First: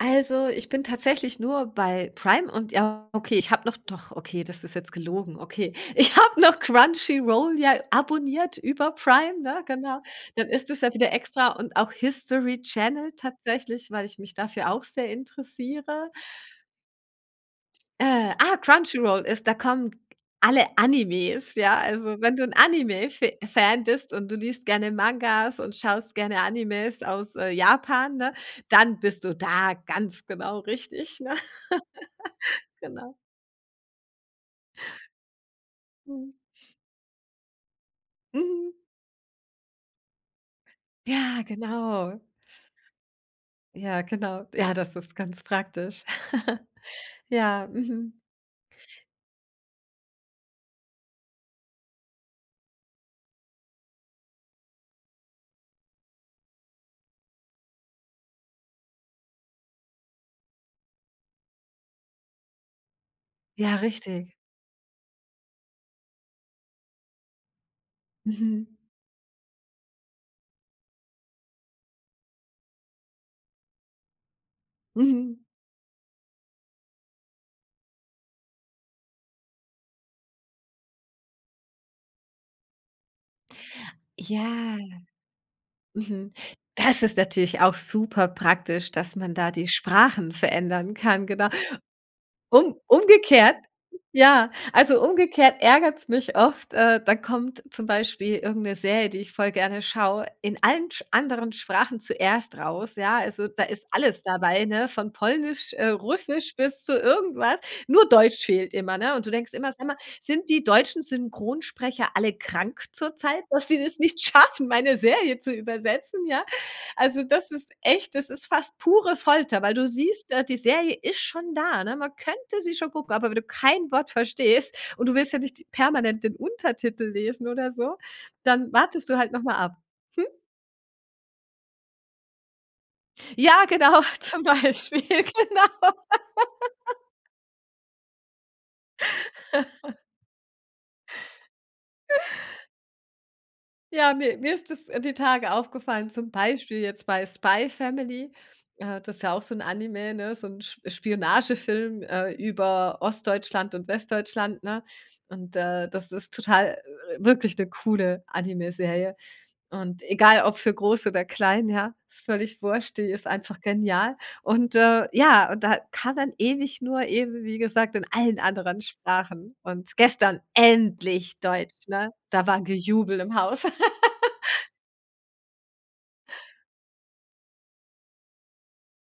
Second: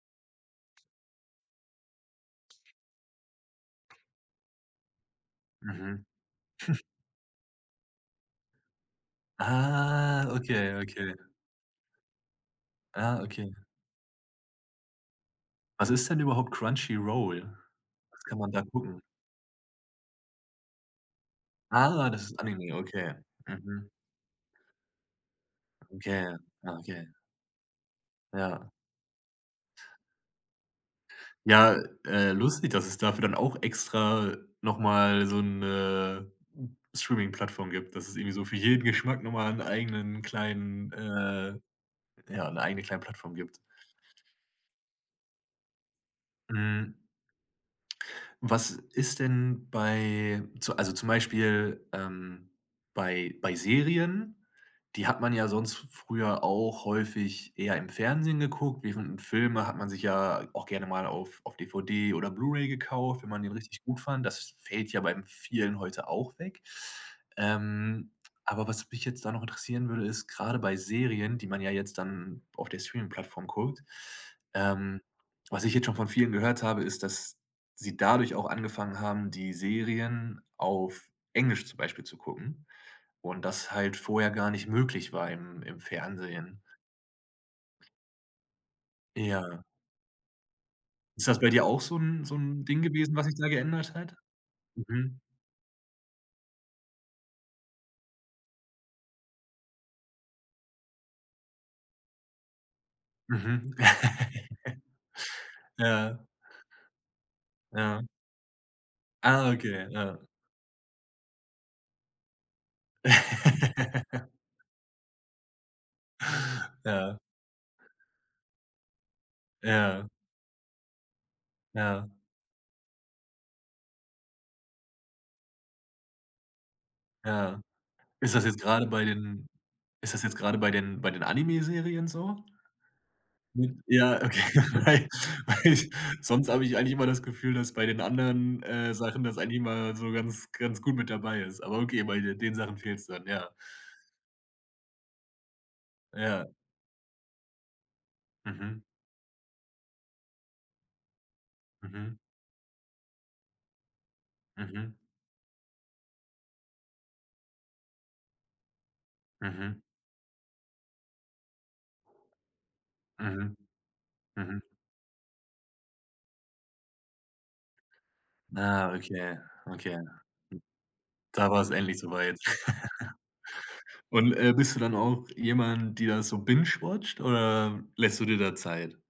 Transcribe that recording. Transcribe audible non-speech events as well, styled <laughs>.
Also, ich bin tatsächlich nur bei Prime und, ja, okay, ich habe noch doch, okay, das ist jetzt gelogen, okay. Mhm. Ich habe noch <chuckles> Crunchy Roll ja abonniert über Prime, ne, genau. Ah, Dann ist okay, es ja wieder okay. extra und auch History Channel Ah, okay. tatsächlich, weil ich mich dafür auch sehr Was ist interessiere. denn überhaupt Crunchy Roll? Was Äh, kann man ah, da Crunchy gucken? Roll ist da kommen alle Animes, ja, Ah, also das wenn ist du 'n Anime, Anime okay. Fa Fan Mhm. bist, und du liest gerne Mangas und schaust Okay, gerne ah, Animes okay. aus, äh, Japan, ne, Ja. dann bist du da ganz genau richtig, ne? Ja, äh, <chuckles> lustig, dass es Genau. dafür dann auch extra noch mal so 'ne Mhm. Streamingplattform gibt, dass es irgendwie so für Mhm. jeden Geschmack noch mal 'n eigenen kleinen, Ja, äh genau. ja, 'ne eigene kleine Plattform gibt. Ja, genau. Ja, das ist ganz praktisch. <laughs> Mhm. Ja. Mhm. Was ist denn bei zu also zum Beispiel, ähm, bei bei Serien die hat man ja sonst f früher auch häufig eher im Fernsehen geguckt, während 'n Filme hat man sich ja auch gerne mal auf auf DVD oder Blu-ray gekauft, wenn man den Ja, richtig gut fand. richtig. Das fällt ja beim vielen heute auch weg. Ähm, aber Mhm. was mich jetzt da noch interessieren würde, ist, grade bei Serien, die man ja jetzt dann auf der Streamingplattform guckt, ähm, Mhm. was ich jetzt schon von vielen gehört habe, ist, dass sie dadurch auch angefangen haben, die Serien auf Englisch zum Beispiel zu gucken und das halt vorher gar nicht Ja. möglich war im im Mhm. Fernsehen. Das ist natürlich auch super praktisch, dass man da Ja. die Sprachen verändern kann, Ist das bei genau. dir auch so 'n so 'n Um Ding gewesen, was sich da umgekehrt geändert hat? Ja. Also Mhm. umgekehrt ärgert's mich oft. Äh, da kommt zum Beispiel irgend 'ne Serie, die ich voll gerne schaue, in allen sch anderen Sprachen zuerst raus, ja, also da Mhm. ist alles <laughs> dabei, ne, von polnisch, äh, Ja. russisch bis zu irgendwas. Ja. Nur deutsch fehlt immer, ne, und du Ah, denkst immer: „Sag okay. mal, Ja. sind die deutschen Synchronsprecher alle krank zurzeit, dass die das nicht <laughs> schaffen, meine Serie zu übersetzen, ja?“ Ja. Also, das ist echt das ist fast pure Folter, weil du Ja. siehst, äh, die Serie ist schon da, ne, Ja. man könnte sie schon gucken, aber wenn du kein Wort verstehst und du willst ja nicht permanent den Untertitel lesen Ja. oder so. Ist das jetzt Dann grade bei wartest du halt noch den mal ab. ist das Hm? jetzt grade bei den bei den Anime-Serien so? Ja, Hm, genau, ja, okay, zum weil Beispiel, weil genau. sonst habe ich eigentlich immer <laughs> das Gefühl, dass bei den anderen, äh, Sachen das eigentlich immer <chuckles> so ganz ganz gut mit dabei ist, aber okay, bei de den Sachen fehlt's dann, ja. Ja, ne, mir ist es die Tage aufgefallen, zum Ja. Beispiel jetzt bei „Spy Family“, Mhm. äh, das ist ja auch so 'n Anime, so 'n Sp Spionagefilm, Mhm. äh, über Ostdeutschland und Westdeutschland, ne? Mhm. Und, äh, das ist total wirklich 'ne coole Animeserie. Mhm. Und egal ob für groß oder klein, ja, ist völlig wurscht, die ist Mhm. einfach genial. Mhm. Und, äh, ja, und da kam dann ewig nur eben, wie gesagt, in allen anderen Ah, okay, Sprachen und okay. gestern endlich Da war's Deutsch, endlich so ne, weit. da war Gejubel im Haus. <chuckles> Und, äh, <laughs> bist du dann auch jemand, die da so bingewatcht, oder lässt du dir da Zeit?